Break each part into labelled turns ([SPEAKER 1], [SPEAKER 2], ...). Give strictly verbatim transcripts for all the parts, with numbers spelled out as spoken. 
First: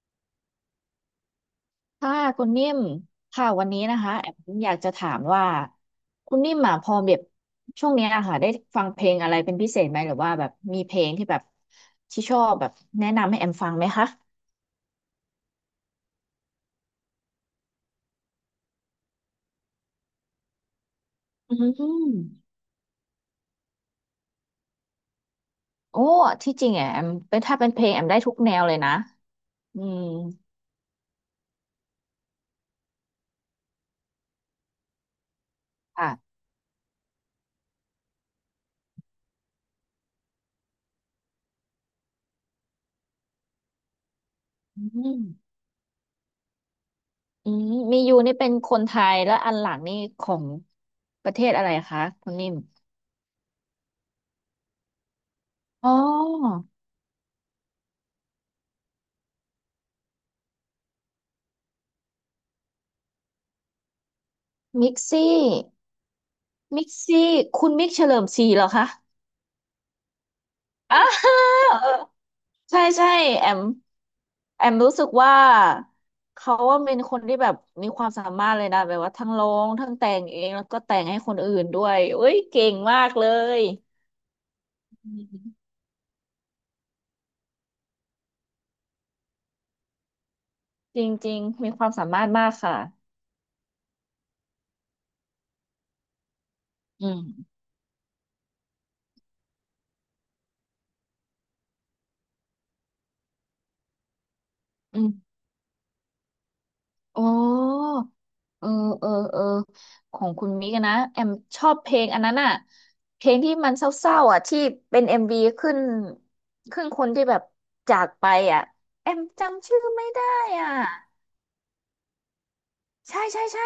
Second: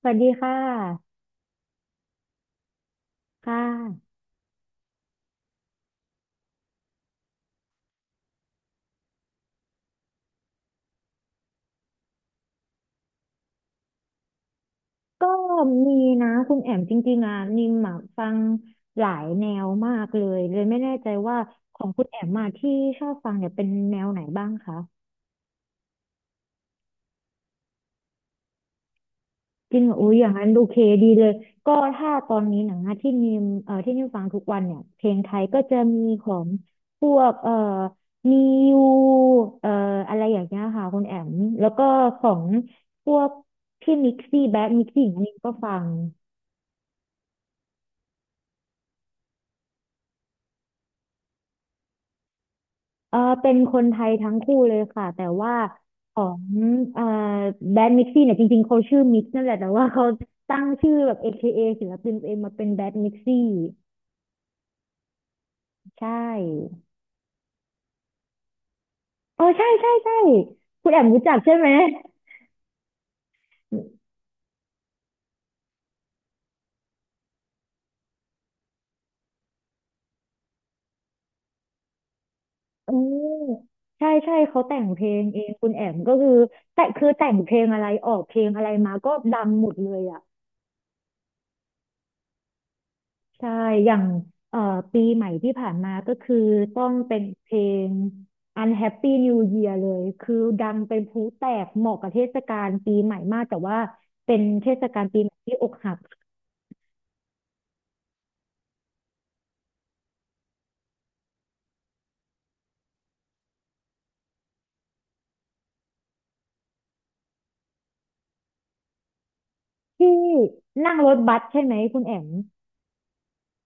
[SPEAKER 1] สวัสดีค่ะ
[SPEAKER 2] ค่ะคุณนิ่มค่ะ
[SPEAKER 1] ค่
[SPEAKER 2] วันนี้นะ
[SPEAKER 1] ะ
[SPEAKER 2] คะแอมอยากจะถามว่าคุณนิ่มอ่ะพอแบบช่วงเนี้ยอะค่ะได้ฟังเพลงอะไรเป็นพิเศษไหมหรือว่าแบบมีเพลงที่แบบที่ชอบแบบแนะนำให้แอมฟังไหมคะ
[SPEAKER 1] ก็มีนะคุณแอมจริงๆอ่ะนิมอะฟังหลายแนวมากเลยเลยไม่แน่ใจว่า
[SPEAKER 2] อืม
[SPEAKER 1] ของคุณแอมมาที่ชอบฟังเนี่ยเป็นแนวไหนบ้างคะ
[SPEAKER 2] โอ้ที่จริงอ่ะแอมเป็นถ้าเป็นเพลงแอมได้ทุกแนวเลยนะ
[SPEAKER 1] จ
[SPEAKER 2] อื
[SPEAKER 1] ริงเหรอ
[SPEAKER 2] ม
[SPEAKER 1] อุ้ยอย่างนั้นโอเคดีเลยก็ถ้าตอนนี้หนังอะที่นิมเอ่อที่นิมฟังทุกวันเนี่ยเพลงไทยก็จะมีข
[SPEAKER 2] ค่ะ
[SPEAKER 1] องพวกเอ่อมิวเอ่ออะไรอย่างเงี้ยค่ะคุณแอมแล้วก็ของพวกพี่มิกซี่แบ็ค
[SPEAKER 2] อื
[SPEAKER 1] มิกซี่อย่าง
[SPEAKER 2] ม
[SPEAKER 1] นี้ก็ฟัง
[SPEAKER 2] อืมมียูนี่เป็นคนไทยแล้วอันหลังนี่ของประเทศอะไรคะคุณนิ่ม
[SPEAKER 1] เออเป็นคนไทยทั้งคู่เลยค่ะแต่ว่า
[SPEAKER 2] อ๋
[SPEAKER 1] ของ
[SPEAKER 2] อ
[SPEAKER 1] เอ่อแบรนด์มิกซี่เนี่ยจริงๆเขาชื่อมิกนั่นแหละแต่ว่าเขาตั้งชื่อแบบ เอ เค เอ ศิลปินตัวเองมาเป็นแบรนด์มิกซี่
[SPEAKER 2] มิกซี่
[SPEAKER 1] ใช่
[SPEAKER 2] มิกซี่คุณมิกเฉลิมศรีเหรอคะ
[SPEAKER 1] เออใช่ใช่ใช่คุ ณ
[SPEAKER 2] อ่า
[SPEAKER 1] แอมรู้
[SPEAKER 2] เอ
[SPEAKER 1] จักใช่ไหม
[SPEAKER 2] อใช่ใช่แอมแอมรู้สึกว่าเขาว่าเป็นคนที่แบบมีความสามารถเลยนะแบบว่าทั้งร้องทั้งแต่งเองแล้วก็แต่งให้คนอื่นด้วยเอ้ยเก่ง
[SPEAKER 1] อื
[SPEAKER 2] มากเล
[SPEAKER 1] ม
[SPEAKER 2] ย
[SPEAKER 1] ใช่ใช่เขาแต่งเพลงเองคุณแอมก็คือแต่คือแต่งเพลงอะไรออกเพลงอะไรมาก็ดังหมดเลยอ่ะ
[SPEAKER 2] จริงจริงๆมีความสามารถมากค่ะ
[SPEAKER 1] ใช่ อย่างเอ่อปีใหม่ที่ผ่านมาก็คือต้อง
[SPEAKER 2] อื
[SPEAKER 1] เป็
[SPEAKER 2] ม
[SPEAKER 1] นเพลง Unhappy New Year เลย คือดังเป็นพลุแตกเหมาะกับเทศกาลปีใหม่มาก แต่ว่าเป็นเทศ
[SPEAKER 2] อื
[SPEAKER 1] กาล
[SPEAKER 2] ม
[SPEAKER 1] ปีใหม่ที่อกหัก
[SPEAKER 2] โอ้ เออเออเออของคุณมิกอะนะแอมชอบเพลงอันนั้นอะเพลงที่มันเศร้าๆอะที่เป็นเอ็มวีขึ้นขึ้นคนที่แบบจากไปอะแอมจำชื่อไม่
[SPEAKER 1] ที่
[SPEAKER 2] ได้อ่ะ
[SPEAKER 1] นั่งรถบัสใช่ไหมคุณแอม
[SPEAKER 2] ใช่ใช่ใช่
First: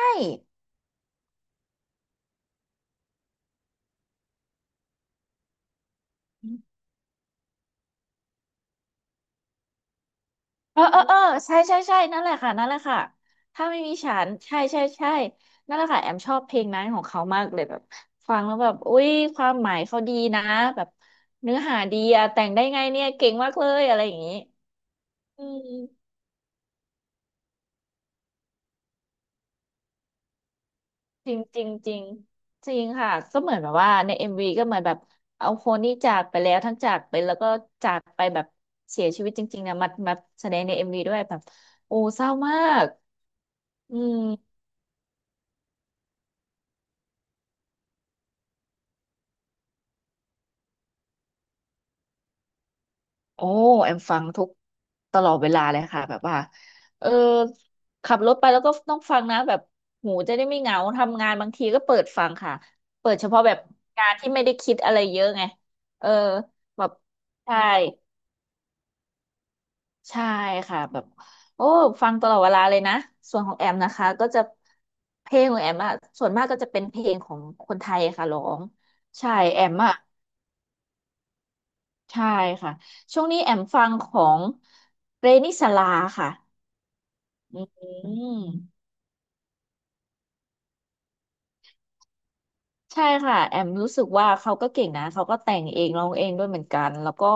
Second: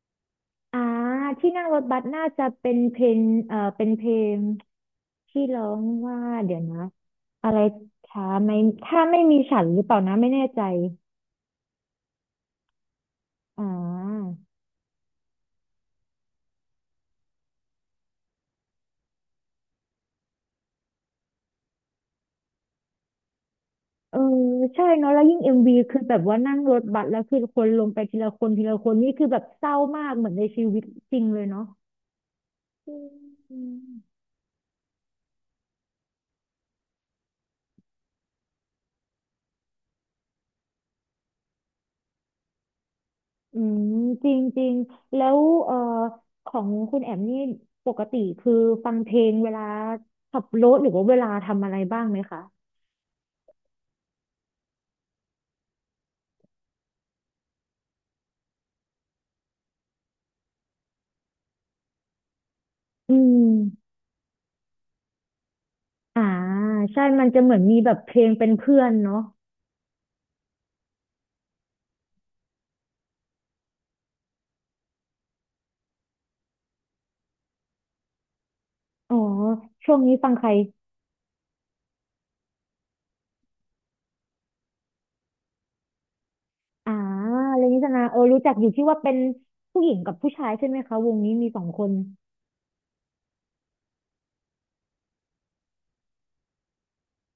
[SPEAKER 1] อ่าที่นั่งรถบัสน่าจะเป็นเพลงเอ่อเป็นเพลงที่ร้องว่า เดี๋ยวนะ อะไรถ้าไม่ถ้าไม่มีฉันหรือเปล่านะไม่แน่ใจ
[SPEAKER 2] เออเออเออใช่ใช่ใช่นั่นแหละค่ะนั่นแหละค่ะ
[SPEAKER 1] อ่
[SPEAKER 2] ถ้าไม่มีฉัน
[SPEAKER 1] า
[SPEAKER 2] ใช่ใช่ใช่นั่นแหละค่ะแอมชอบเพลงนั้นของเขามากเลยแบบฟังแล้วแบบอุ้ยความหมายเขาดีนะแบบเนื้อหาดีอะแต่งได้ไงเนี่ยเก่งมากเลยอะไรอ
[SPEAKER 1] เอ
[SPEAKER 2] ย่า
[SPEAKER 1] อ
[SPEAKER 2] งนี้
[SPEAKER 1] ใช่เนาะแล้วยิ่ง
[SPEAKER 2] อื
[SPEAKER 1] เอ็มวีคือ
[SPEAKER 2] ม
[SPEAKER 1] แบบว่านั่งรถบัสแล้วคือคนลงไปทีละคนทีละคนนี่คือแบบเศร้ามากเหมือนในชีวิตจริง
[SPEAKER 2] จริ
[SPEAKER 1] เล
[SPEAKER 2] ง
[SPEAKER 1] ย
[SPEAKER 2] จ
[SPEAKER 1] เนาะ
[SPEAKER 2] ริงจริงจริง
[SPEAKER 1] อ
[SPEAKER 2] ค่ะก็เหมือ
[SPEAKER 1] ื
[SPEAKER 2] นแบ
[SPEAKER 1] ม
[SPEAKER 2] บว่าในเอ็มวีก็เหมือนแบบเอาคนที่จากไปแล้วทั้งจากไปแล้วก็จากไปแบบเสียชีวิตจริงๆนะมามาแสดงในเอ็มวีด้วยแบบโอ้เศร้ามาก
[SPEAKER 1] อืม
[SPEAKER 2] อื
[SPEAKER 1] จริง
[SPEAKER 2] ม
[SPEAKER 1] จริงแล้วเอ่อของคุณแอมนี่ปกติคือฟังเพลงเวลาขับรถหรือว่าเวลาทำอะไรบ้างไหมคะ
[SPEAKER 2] โอ้แอมฟังทุกตลอดเวลาเลยค่ะแบบว่าเออขับรถไปแล้วก็ต้องฟังนะแบบหูจะได้ไม่เหงาทำงานบางทีก็เปิดฟังค่ะเปิ
[SPEAKER 1] อื
[SPEAKER 2] ดเฉพาะแบบ
[SPEAKER 1] ม
[SPEAKER 2] งานที่ไม่ได้คิดอะไรเยอะไงเออ
[SPEAKER 1] อ่า
[SPEAKER 2] แบบ
[SPEAKER 1] ใช่มันจะเหมื
[SPEAKER 2] ใช่
[SPEAKER 1] อนมีแบบเพลงเป็นเพื่อนเนาะ
[SPEAKER 2] ใช่ค่ะแบบโอ้ฟังตลอดเวลาเลยนะส่วนของแอมนะคะก็จะเพลงของแอมอะส่วนมากก็จะเป็นเพลงของคนไทยค่ะร้อง
[SPEAKER 1] อ๋อ
[SPEAKER 2] ใช่แอม
[SPEAKER 1] ช่
[SPEAKER 2] อะ
[SPEAKER 1] วงนี้ฟังใคร
[SPEAKER 2] ใช่ค่ะช่วงนี้แอมฟังของเรนิสลาค่ะ
[SPEAKER 1] อ่า
[SPEAKER 2] อื
[SPEAKER 1] เรนนิสนาเออรู้
[SPEAKER 2] ม
[SPEAKER 1] จักอยู่ที่ว่าเป็นผู้หญิงกับผู้ชายใช่ไหมคะวงนี้มีสองคน
[SPEAKER 2] ใช่ค่ะแอมรู้สึกว่าเขาก็เก่งนะเขาก็แต่งเองร้องเองด้วยเหมือนกันแล้วก็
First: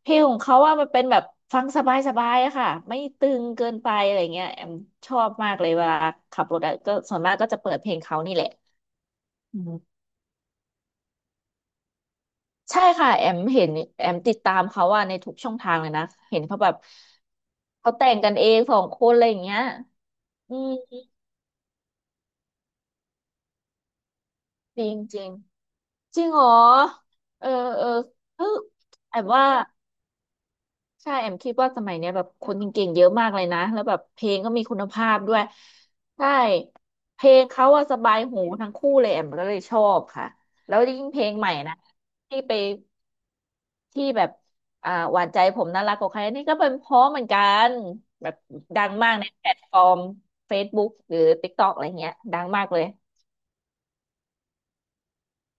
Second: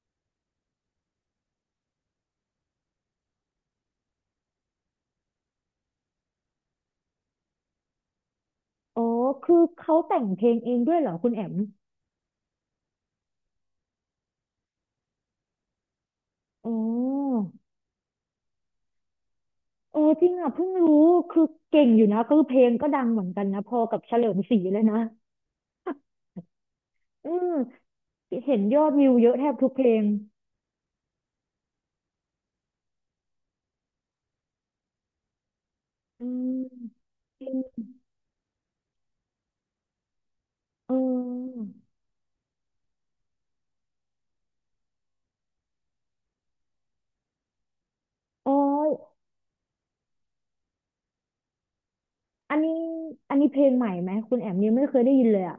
[SPEAKER 2] เพลงของเขาว่ามันเป็นแบบฟังสบายๆอะค่ะไม่ตึงเกินไปอะไรเงี้ยแอมชอบมากเลยเวลาขับรถอะก็ส่วนมากก็จะเปิดเพลงเขานี่แหละ
[SPEAKER 1] อ๋อคื
[SPEAKER 2] อื
[SPEAKER 1] อ
[SPEAKER 2] ม
[SPEAKER 1] เขาแต่งเพลงเองด้วยเหรอคุณแอม
[SPEAKER 2] ใช่ค่ะแอมเห็นแอมติดตามเขาว่าในทุกช่องทางเลยนะเห็นเขาแบ
[SPEAKER 1] อ๋
[SPEAKER 2] บ
[SPEAKER 1] อ
[SPEAKER 2] เขาแต่งกันเองสองคนอะไรอย่างเงี้ย
[SPEAKER 1] เออจริงอ่ะ
[SPEAKER 2] อื
[SPEAKER 1] เพิ่ง
[SPEAKER 2] ม
[SPEAKER 1] รู้คือเก่งอยู่นะคือเพลงก็ดังเหมือนกันนะพอกับเฉลิมศรีเล
[SPEAKER 2] จ
[SPEAKER 1] ย
[SPEAKER 2] ริ
[SPEAKER 1] นะ
[SPEAKER 2] งจริงจริงเหรอ
[SPEAKER 1] อื
[SPEAKER 2] เออ
[SPEAKER 1] ม
[SPEAKER 2] เออเออ
[SPEAKER 1] เห็นยอดวิว
[SPEAKER 2] แอม
[SPEAKER 1] เยอะแท
[SPEAKER 2] ว่า
[SPEAKER 1] บทุกเพลง
[SPEAKER 2] ใช่แอมคิดว่าสมัยเนี้ยแบบคนเก่งๆเยอะมากเลยนะแล้วแบบเพลงก็มีคุณภาพด้วย
[SPEAKER 1] อื
[SPEAKER 2] ใช่
[SPEAKER 1] ม
[SPEAKER 2] เพล
[SPEAKER 1] จ
[SPEAKER 2] ง
[SPEAKER 1] ริ
[SPEAKER 2] เขา
[SPEAKER 1] ง
[SPEAKER 2] อะสบายหูทั้งคู่เลยแอมก็เลยชอบค่ะแล้ว
[SPEAKER 1] เ
[SPEAKER 2] ยิ่งเพลงใหม่
[SPEAKER 1] ออ
[SPEAKER 2] นะที่ไป ที่แบบอ่าหวานใจผมน่ารักกว่าใครนี่ก็เป็นเพราะเหมือนกันแบบ
[SPEAKER 1] อ๋อ
[SPEAKER 2] ดังมากในแพลตฟอร์ม Facebook หรือ TikTok อะไรเงี้ยดัง
[SPEAKER 1] อัน
[SPEAKER 2] มากเล
[SPEAKER 1] นี้
[SPEAKER 2] ย
[SPEAKER 1] อันนี้เพลงใหม่ไหมคุณแอมยังไม่เคยได้ยินเลยอ่ะ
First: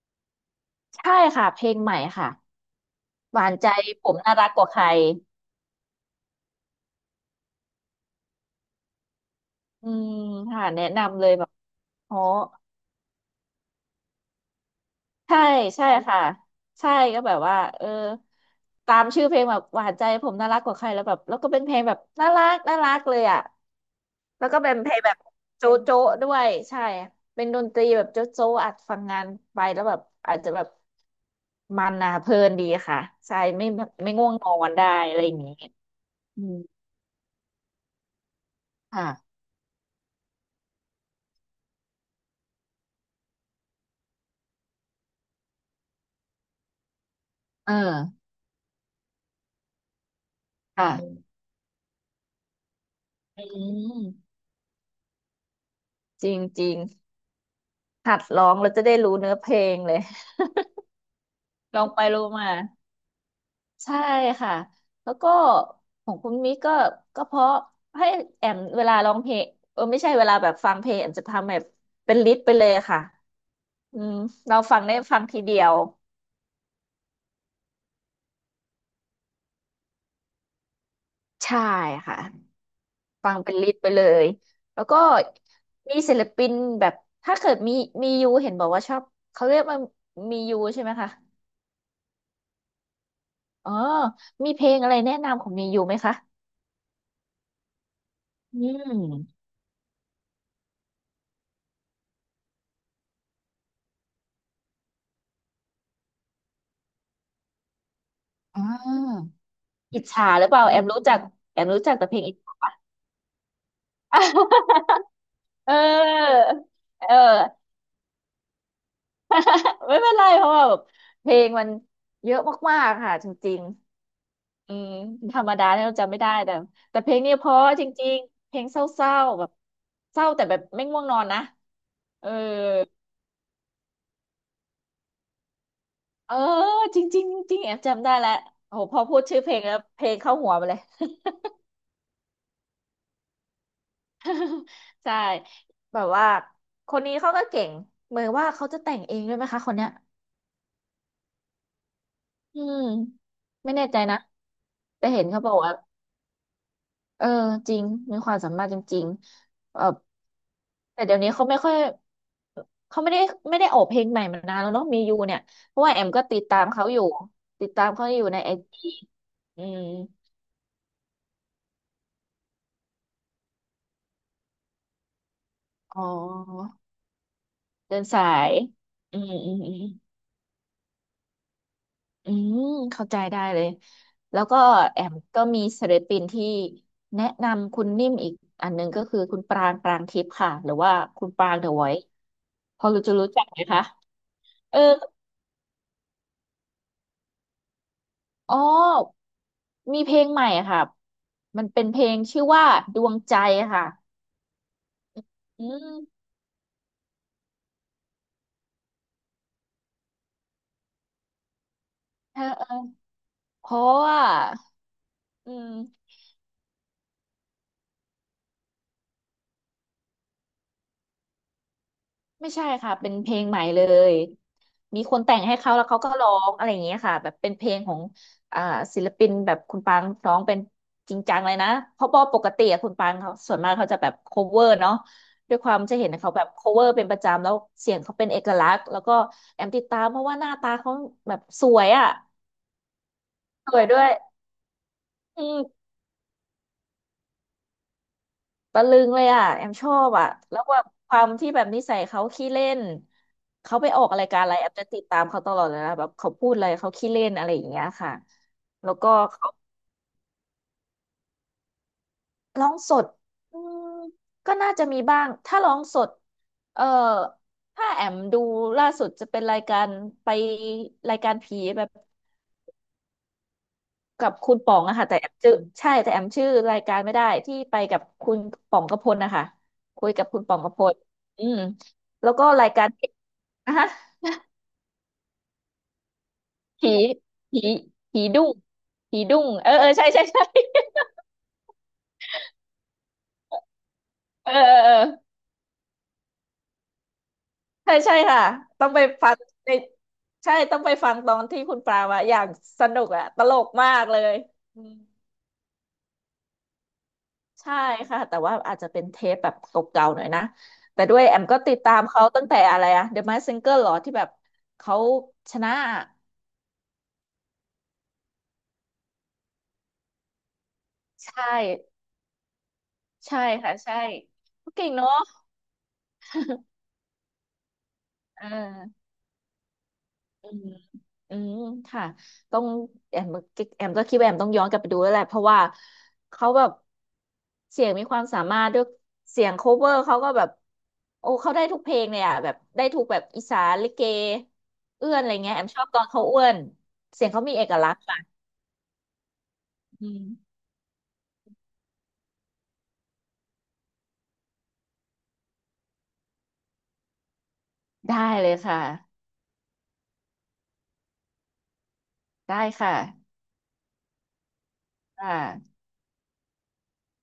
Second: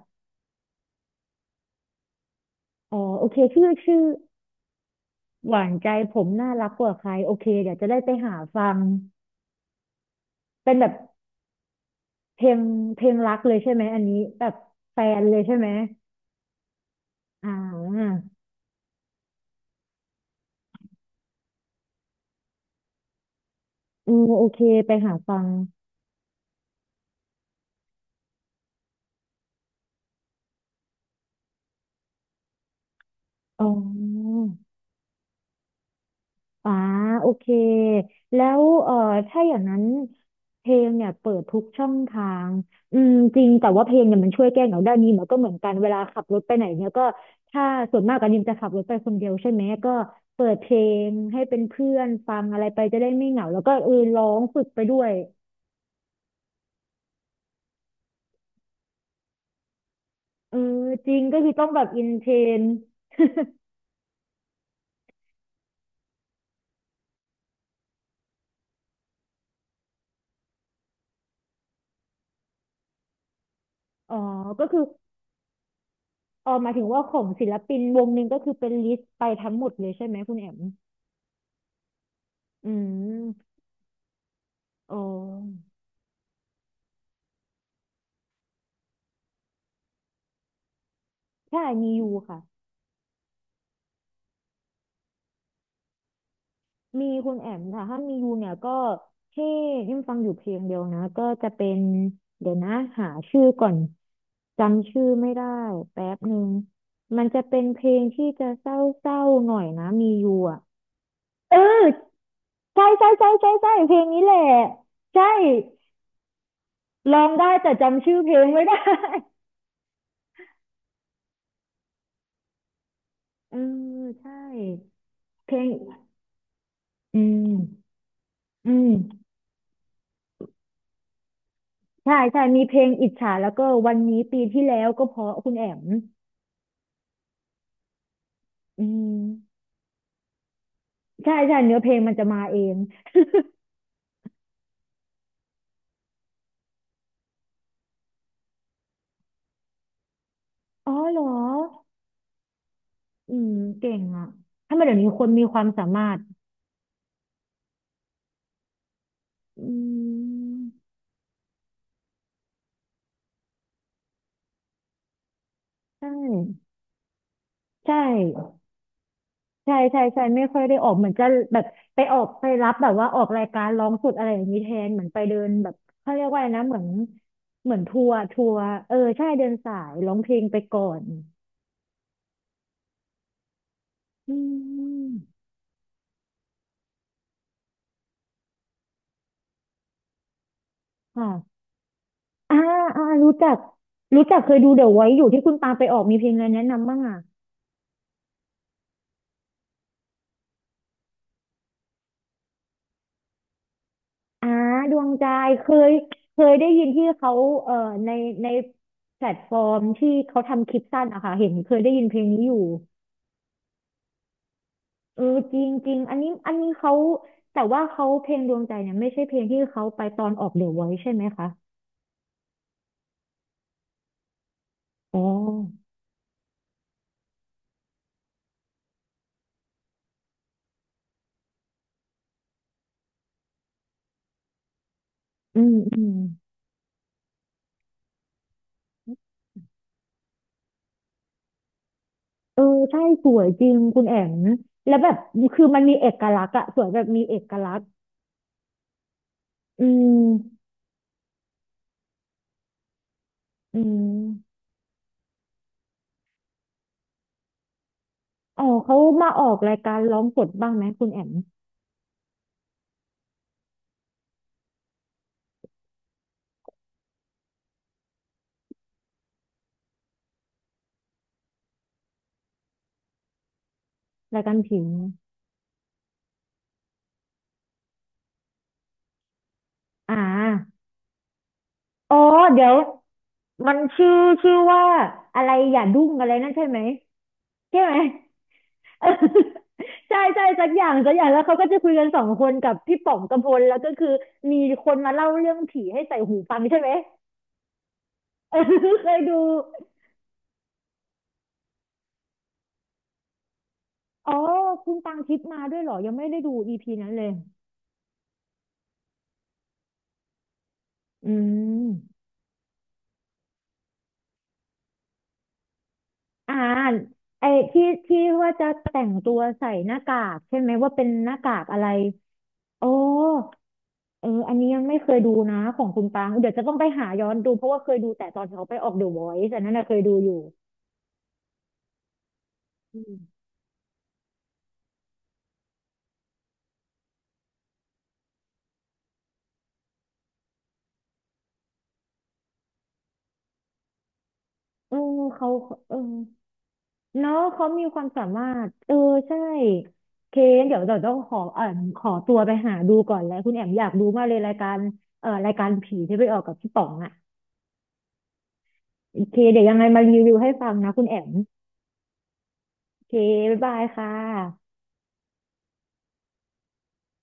[SPEAKER 2] ใช่ค่ะเพลงใหม่ค่ะ
[SPEAKER 1] อ๋อโอเค
[SPEAKER 2] หวาน
[SPEAKER 1] ชื่อ
[SPEAKER 2] ใจ
[SPEAKER 1] ชื่อ
[SPEAKER 2] ผมน่ารักกว่าใคร
[SPEAKER 1] หวานใจผมน่ารักกว่าใครโอเคเดี๋ยวจะได้ไปหาฟัง
[SPEAKER 2] อืมค่ะ
[SPEAKER 1] เป็น
[SPEAKER 2] แนะ
[SPEAKER 1] แบบ
[SPEAKER 2] นำเลยแบบอ๋อ
[SPEAKER 1] เพลงเพลงรักเลยใช่ไหมอันนี้แบบแฟนเล
[SPEAKER 2] ใช่
[SPEAKER 1] ยใช่ไหม
[SPEAKER 2] ใช่ค่ะใช่ก็แบบ
[SPEAKER 1] อ่
[SPEAKER 2] ว่าเออ
[SPEAKER 1] า
[SPEAKER 2] ตามชื่อเพลงแบบหวานใจผมน่ารักกว่าใครแล้วแบบแล้วก็เป็นเพลงแบบน่ารักน่ารักเลยอ่ะ
[SPEAKER 1] อือโอ
[SPEAKER 2] แล้ว
[SPEAKER 1] เค
[SPEAKER 2] ก็เป็นเพ
[SPEAKER 1] ไป
[SPEAKER 2] ลงแบ
[SPEAKER 1] หา
[SPEAKER 2] บ
[SPEAKER 1] ฟัง
[SPEAKER 2] โจ๊ะโจ๊ะด้วยใช่เป็นดนตรีแบบโจ๊ะโจ๊ะอัดฟังงานไปแล้วแบบอาจจะแบบมันนะเพลินดีค่ะใช่
[SPEAKER 1] อ๋อ
[SPEAKER 2] ไม่ไม่ง่วงนอนได้อะไรอย่างนี้อืม
[SPEAKER 1] อ่าโอเคแล้วเอ่อ
[SPEAKER 2] ค่ะ
[SPEAKER 1] ถ้าอย่างนั้นเพลงเนี่ยเปิดทุกช่องทางอืมจริงแต่ว่าเพลงเนี่ยมันช่วยแก้เหงาได้นี่มันก็เหมือนกันเวลาขับรถไปไหนเนี่ยก็ถ้า
[SPEAKER 2] เอ
[SPEAKER 1] ส่วนมาก
[SPEAKER 2] อ
[SPEAKER 1] อันนี้จะขับรถไปคนเดียวใช่ไหมก็เปิดเพล
[SPEAKER 2] ค่ะ
[SPEAKER 1] งให้เป็นเพื่อนฟังอะไรไปจะได้ไม่เห
[SPEAKER 2] อื
[SPEAKER 1] งาแล้วก็เออร้อ
[SPEAKER 2] ม
[SPEAKER 1] งฝึกไปด้วย
[SPEAKER 2] จริงจริงหัดร้องแล้วจะได้รู้เนื้อเพลงเลย
[SPEAKER 1] เออจริงก็คือต้อง
[SPEAKER 2] ล
[SPEAKER 1] แบ
[SPEAKER 2] อ
[SPEAKER 1] บ
[SPEAKER 2] งไป
[SPEAKER 1] อิน
[SPEAKER 2] รู้
[SPEAKER 1] เทร
[SPEAKER 2] มา
[SPEAKER 1] น
[SPEAKER 2] ใช่ค่ะแล้วก็ของคุณมิกก็ก็เพราะให้แอมเวลาร้องเพลงเออไม่ใช่เวลาแบบฟังเพลงแอมจะทำแบบเป็นลิสต์ไปเลยค่ะ อื
[SPEAKER 1] อ๋
[SPEAKER 2] ม
[SPEAKER 1] อ
[SPEAKER 2] เรา
[SPEAKER 1] ก็
[SPEAKER 2] ฟั
[SPEAKER 1] คือ
[SPEAKER 2] งได้ฟังทีเดียว
[SPEAKER 1] เออหมายถึงว่าของศิลปินวงหนึ่งก็คือเป็นลิสต์ไปทั้งหมดเลยใช่ไหมคุณแอม
[SPEAKER 2] ใช่ค่ะ
[SPEAKER 1] อื
[SPEAKER 2] ฟังเป็
[SPEAKER 1] ม
[SPEAKER 2] นลิสต์ไปเลยแล้ว
[SPEAKER 1] อ๋
[SPEAKER 2] ก็
[SPEAKER 1] อ
[SPEAKER 2] มีศิลปินแบบถ้าเกิดมีมียูเห็นบอกว่าชอบเขาเรียกว่ามียูใช่ไหมคะ
[SPEAKER 1] ใช่มียูค่ะ
[SPEAKER 2] อ๋อมีเพลงอะไรแนะนำของมียูไหมคะ
[SPEAKER 1] มีคุณแอมค่ะถ้ามียูเนี่ย
[SPEAKER 2] อื
[SPEAKER 1] ก็
[SPEAKER 2] ม
[SPEAKER 1] ที่ยังฟังอยู่เพลงเดียวนะก็จะเป็นเดี๋ยวนะหาชื่อก่อนจำชื่อไม่ได้แป๊บหนึ่งมันจะเป็นเพลงที่จะ
[SPEAKER 2] อ่
[SPEAKER 1] เศร้า
[SPEAKER 2] า
[SPEAKER 1] ๆหน่อยนะ
[SPEAKER 2] อิจ
[SPEAKER 1] มี
[SPEAKER 2] ฉา
[SPEAKER 1] ยู
[SPEAKER 2] หรือเป
[SPEAKER 1] อ่ะ
[SPEAKER 2] ล่าแอมมรู้จัก
[SPEAKER 1] เออ
[SPEAKER 2] แอมรู้จักแต่เพลงอิจฉา
[SPEAKER 1] ใช่ใช่ใช่ใช่ใช่เพลงนี้แหละ ใช่
[SPEAKER 2] เออเออ
[SPEAKER 1] ร้องได้แต่จำชื่อเพลงไม่ได้
[SPEAKER 2] ไม่เป็นไรเพราะว่าแบบเพลงมันเยอะมากๆค่ะจ
[SPEAKER 1] เอ
[SPEAKER 2] ริ
[SPEAKER 1] อ
[SPEAKER 2] ง
[SPEAKER 1] ใช่
[SPEAKER 2] อืมธรร
[SPEAKER 1] เพ
[SPEAKER 2] ม
[SPEAKER 1] ล
[SPEAKER 2] ดา
[SPEAKER 1] ง
[SPEAKER 2] เนี่ยเราจำไม่ได้แต่แต่เพล
[SPEAKER 1] อื
[SPEAKER 2] งเนี้เพ
[SPEAKER 1] ม
[SPEAKER 2] ราะจริงๆเพลง
[SPEAKER 1] อื
[SPEAKER 2] เศ
[SPEAKER 1] ม
[SPEAKER 2] ร้าๆแบบเศร้าแต่แบบไม่ง่วงนอนนะ
[SPEAKER 1] ใช่
[SPEAKER 2] เออ
[SPEAKER 1] ใช่มีเพลงอิจฉาแล้วก็วันนี้ปีที่แล้วก็เพราะคุณแอม
[SPEAKER 2] เออจริงๆจริงแอบจำได้แล้วโอ้
[SPEAKER 1] อื
[SPEAKER 2] โหพอ
[SPEAKER 1] ม
[SPEAKER 2] พูดชื่อเพลงแล้วเพลงเข้าหัวไปเลย
[SPEAKER 1] ใช่ใช่เนื้อเพลงมันจะมาเอง
[SPEAKER 2] ใช่แบบว่าคนนี้เขาก็เก่งเหมือนว่าเขาจะแต่งเองด้วยไหมคะคนเนี้ย
[SPEAKER 1] อ๋อเหรอ
[SPEAKER 2] อืม
[SPEAKER 1] อืม
[SPEAKER 2] ไม่แน่
[SPEAKER 1] เก่
[SPEAKER 2] ใจ
[SPEAKER 1] ง
[SPEAKER 2] นะ
[SPEAKER 1] อ่ะถ้ามาเดี๋ยว
[SPEAKER 2] แต่
[SPEAKER 1] นี้ค
[SPEAKER 2] เห็น
[SPEAKER 1] น
[SPEAKER 2] เขา
[SPEAKER 1] มี
[SPEAKER 2] บอ
[SPEAKER 1] ค
[SPEAKER 2] ก
[SPEAKER 1] วาม
[SPEAKER 2] ว่า
[SPEAKER 1] สามารถ
[SPEAKER 2] เออจริงมีความสามารถจริง
[SPEAKER 1] อื
[SPEAKER 2] ๆเออ
[SPEAKER 1] ม
[SPEAKER 2] แต่เดี๋ยวนี้เขาไม่ค่อยเขาไม่ได้ไม่ได้ออกเพลงใหม่มานานแล้วเนาะมียูเนี่ยเพราะว่าแอ
[SPEAKER 1] ใช่
[SPEAKER 2] มก็ติดตามเขาอยู่ติดตาม
[SPEAKER 1] ใช่
[SPEAKER 2] เขาอยู่ในไอจีอื
[SPEAKER 1] ใช่
[SPEAKER 2] ม
[SPEAKER 1] ใช่ใช่ไม่ค่อยได้ออกเหมือนจะแบบไปออกไปรับแบบว่าออกรายการร้องสดอะไรอย่างนี้แทนเหมือนไปเดินแบบ
[SPEAKER 2] อ๋อ
[SPEAKER 1] เขาเรียกว่าอะไรนะเหมือนเหมือน
[SPEAKER 2] เดิ
[SPEAKER 1] ทั
[SPEAKER 2] น
[SPEAKER 1] วร์
[SPEAKER 2] สา
[SPEAKER 1] ทั
[SPEAKER 2] ย
[SPEAKER 1] วร์เออ
[SPEAKER 2] อื
[SPEAKER 1] ใช่
[SPEAKER 2] ม
[SPEAKER 1] เดิ
[SPEAKER 2] อื
[SPEAKER 1] น
[SPEAKER 2] มอื
[SPEAKER 1] สา
[SPEAKER 2] ม
[SPEAKER 1] ยร้องเพลงไปก่อน
[SPEAKER 2] อืมเข้าใจได้เลย
[SPEAKER 1] อื
[SPEAKER 2] แล้วก็แอมก็
[SPEAKER 1] ม
[SPEAKER 2] มีศิลปินที่แนะนำคุณนิ่มอีกอันหนึงก็คือคุณปรางปรางทิพย์ค่ะหรือว่าคุ
[SPEAKER 1] ค่ะ
[SPEAKER 2] ณปรางเดอะไวท์
[SPEAKER 1] อ่า
[SPEAKER 2] พอรู้
[SPEAKER 1] อ่า
[SPEAKER 2] จะรู้
[SPEAKER 1] รู้
[SPEAKER 2] จัก
[SPEAKER 1] จัก
[SPEAKER 2] ไหมคะ
[SPEAKER 1] รู้จักเคยดู
[SPEAKER 2] เออ
[SPEAKER 1] เดี๋ยวไว้อยู่ที่คุณปาไปออกมีเพลงอะไรแนะนำบ้างอ่ะ
[SPEAKER 2] อ๋อมีเพลงใหม่อะค่ะมันเป็นเพลงชื่อว่าดวงใจค่ะ
[SPEAKER 1] อ่าดวงใจ
[SPEAKER 2] อื
[SPEAKER 1] เคย
[SPEAKER 2] ม
[SPEAKER 1] เคยได้ยินที่เขาเอ่อในในแพลตฟอร์มที่เขาทำคลิปสั้นอะค่ะเห็นเคยได้ยินเพลง
[SPEAKER 2] เอ
[SPEAKER 1] นี้
[SPEAKER 2] อ
[SPEAKER 1] อยู่
[SPEAKER 2] เออเพราะว่า
[SPEAKER 1] เออ
[SPEAKER 2] อื
[SPEAKER 1] จริง
[SPEAKER 2] ม
[SPEAKER 1] จริงอันนี้อันนี้เขา แต่ว่าเขาเพลงดวงใจเนี่ยไม่ใช่เพลงที่เขาไปตอนออกเดี๋ยวไว้ใช่ไหมคะ
[SPEAKER 2] ไม่ใช่ค่ะ เป็นเพลงใหม่เลย มีค
[SPEAKER 1] อ๋
[SPEAKER 2] นแต่งให้เขา
[SPEAKER 1] อ
[SPEAKER 2] แล้วเขาก็ร้องอะไรอย่างเงี้ยค่ะแบบเป็นเพลงของอ่าศิลปินแบบคุณปางร้องเป็นจริงจังเลยนะเพราะว่าปกติอะคุณปางเขาส่วนมากเขาจะแบบ cover เนาะด้ว
[SPEAKER 1] อื
[SPEAKER 2] ยควา
[SPEAKER 1] ม
[SPEAKER 2] มจะ
[SPEAKER 1] อื
[SPEAKER 2] เห็
[SPEAKER 1] ม
[SPEAKER 2] นเขาแบบ cover เป็นประจำแล้วเสียงเขาเป็นเอกลักษณ์แล้วก็แอมติดตามเพราะว่าหน้าตาเขาแบบสวยอ่ะ
[SPEAKER 1] เออใช่สวยจ
[SPEAKER 2] ส
[SPEAKER 1] ริง
[SPEAKER 2] วยด้
[SPEAKER 1] คุ
[SPEAKER 2] ว
[SPEAKER 1] ณ
[SPEAKER 2] ย
[SPEAKER 1] แอมแล้วแบบ
[SPEAKER 2] อื
[SPEAKER 1] คือมัน
[SPEAKER 2] ม
[SPEAKER 1] มีเอกลักษณ์อะสวยแบบมีเอกลักษณ์
[SPEAKER 2] ตะลึงเลยอ่ะแอม
[SPEAKER 1] อื
[SPEAKER 2] ชอบอ่ะ
[SPEAKER 1] ม
[SPEAKER 2] แล้วว่าความที่แบบนิสัยเขาขี้เล่นเขา
[SPEAKER 1] อื
[SPEAKER 2] ไปออกรายการอะไร
[SPEAKER 1] ม
[SPEAKER 2] แอมจะติดตามเขาตลอดเลยนะแบบเขาพูดอะไรเขาขี้เล่นอะไรอย่างเงี้ยค่ะ
[SPEAKER 1] อ๋อ
[SPEAKER 2] แล้ว
[SPEAKER 1] เขา
[SPEAKER 2] ก็
[SPEAKER 1] มาอ
[SPEAKER 2] เขา
[SPEAKER 1] อกรายการร้องสดบ้างไหมคุณแอม
[SPEAKER 2] ร้องสดอืมก็น่าจะมีบ้างถ้าร้องสดเอ่อถ้าแอมดูล่าสุดจะเป็นรายการไปรายการผีแบบ กับ
[SPEAKER 1] ราย
[SPEAKER 2] คุ
[SPEAKER 1] การ
[SPEAKER 2] ณป๋อ
[SPEAKER 1] ผี
[SPEAKER 2] งอะค่ะแต่แอมชื่อใช่แต่แอมชื่อรายการไม่ได้ที่ไปกับคุณป๋องกพลนะคะคุย
[SPEAKER 1] อ่า
[SPEAKER 2] กับคุณป๋องกพลอืม
[SPEAKER 1] อ๋อ
[SPEAKER 2] แล้วก็
[SPEAKER 1] เดี๋
[SPEAKER 2] รา
[SPEAKER 1] ย
[SPEAKER 2] ย
[SPEAKER 1] ว
[SPEAKER 2] การ
[SPEAKER 1] มั
[SPEAKER 2] อ่ะ
[SPEAKER 1] น
[SPEAKER 2] ฮะ
[SPEAKER 1] ชื่อชื่อว่าอะไรอย่าดุ้งอะไรนั่นใช่ไหม
[SPEAKER 2] ผีผี
[SPEAKER 1] ใช่ไหม
[SPEAKER 2] ผีดุ้ง
[SPEAKER 1] เออ
[SPEAKER 2] ผีดุ้ง เออเออใช่
[SPEAKER 1] ใช่
[SPEAKER 2] ใช่ใช่
[SPEAKER 1] ใช่สักอย่างสักอย่างแล้วเขาก็จะคุยกันสองคนกับพี่ป๋องกำพลแล้วก็คือ
[SPEAKER 2] เออ
[SPEAKER 1] มี
[SPEAKER 2] เออ
[SPEAKER 1] ค
[SPEAKER 2] เออ
[SPEAKER 1] นมาเล่าเรื่องผีให้ใส่หูฟังใช่ไหม
[SPEAKER 2] ใช่ใช่ค่ะ
[SPEAKER 1] เออ
[SPEAKER 2] ต้อง ไป
[SPEAKER 1] เคย
[SPEAKER 2] ฟัง
[SPEAKER 1] ดู
[SPEAKER 2] ในใช่ต้องไปฟังตอนที่คุณปรามาอย่างสนุกอะตลกมากเล
[SPEAKER 1] อ๋อ
[SPEAKER 2] ยอื
[SPEAKER 1] คุ
[SPEAKER 2] ม
[SPEAKER 1] ณตังทิพย์มาด้วยเหรอยังไม่ได้ดูอีพีนั้นเลย
[SPEAKER 2] ใช่ค่ะแต่ว่าอาจจะเป็นเทปแบบเก่าๆหน่อยนะแต่ด้วย
[SPEAKER 1] อื
[SPEAKER 2] แอมก็ติด
[SPEAKER 1] ม
[SPEAKER 2] ตามเขาตั้งแต่อะไรอะ The Masked Singer เหรอที่แบบเขาชนะ
[SPEAKER 1] อ่าไอ้ที่ที่ว่าจะแต่งตัวใส่หน้ากากใช่ไหมว่าเป็นหน้า
[SPEAKER 2] ใช่
[SPEAKER 1] กากอะไรโอ้
[SPEAKER 2] ใช่ค่ะใช่
[SPEAKER 1] เอออันนี้
[SPEAKER 2] เขา
[SPEAKER 1] ยัง
[SPEAKER 2] เก่ง
[SPEAKER 1] ไม่เค
[SPEAKER 2] เนาะ
[SPEAKER 1] ยดูนะของคุณปางเดี๋ยวจะต้องไปหาย้อนดูเพราะว่าเคยดูแต่ตอ
[SPEAKER 2] เอ
[SPEAKER 1] นเขาไปออกเด
[SPEAKER 2] อ
[SPEAKER 1] อะวอยซ์อันนั้นนะเคยดูอยู่
[SPEAKER 2] อืมอืมค่ะต้อง
[SPEAKER 1] อื
[SPEAKER 2] แอ
[SPEAKER 1] ม
[SPEAKER 2] มแอมก็คิดว่าแอมต้องย้อนกลับไปดูแล้วแหละเพราะว่าเขาแบบเสียงมีความสามารถด้วยเสียงโคเวอร์เขาก็แบบโอ้เขาได้ทุกเพลงเลยอ่ะแบบได้ทุกแบบอีสานลิเก
[SPEAKER 1] เออ
[SPEAKER 2] เอื้อนอะไร
[SPEAKER 1] เขา
[SPEAKER 2] เงี้ยแอมชอบ
[SPEAKER 1] เออ
[SPEAKER 2] ตอนเขาเอื้อนเสียง
[SPEAKER 1] เนาะ
[SPEAKER 2] เขามีเอ
[SPEAKER 1] เขา
[SPEAKER 2] ก
[SPEAKER 1] มี
[SPEAKER 2] ลัก
[SPEAKER 1] ค
[SPEAKER 2] ษณ์
[SPEAKER 1] วาม
[SPEAKER 2] ค่ะ
[SPEAKER 1] สามารถเออใช่
[SPEAKER 2] อื
[SPEAKER 1] เค
[SPEAKER 2] ม
[SPEAKER 1] นเดี๋ยวเราต้องขอเอ่อขอตัวไปหาดูก่อนแล้วคุณแอมอยากดูมากเลยรายการเอ่อรายการผีที่ไปออกกับพี่ป๋องอ่ะ
[SPEAKER 2] ได้เลยค่ะ
[SPEAKER 1] โอเคเดี๋ยวยังไงมารีวิวให้ฟังนะคุณแอม
[SPEAKER 2] ได้ค่ะ
[SPEAKER 1] โอเค บ๊ายบายค่ะ
[SPEAKER 2] ค่ะ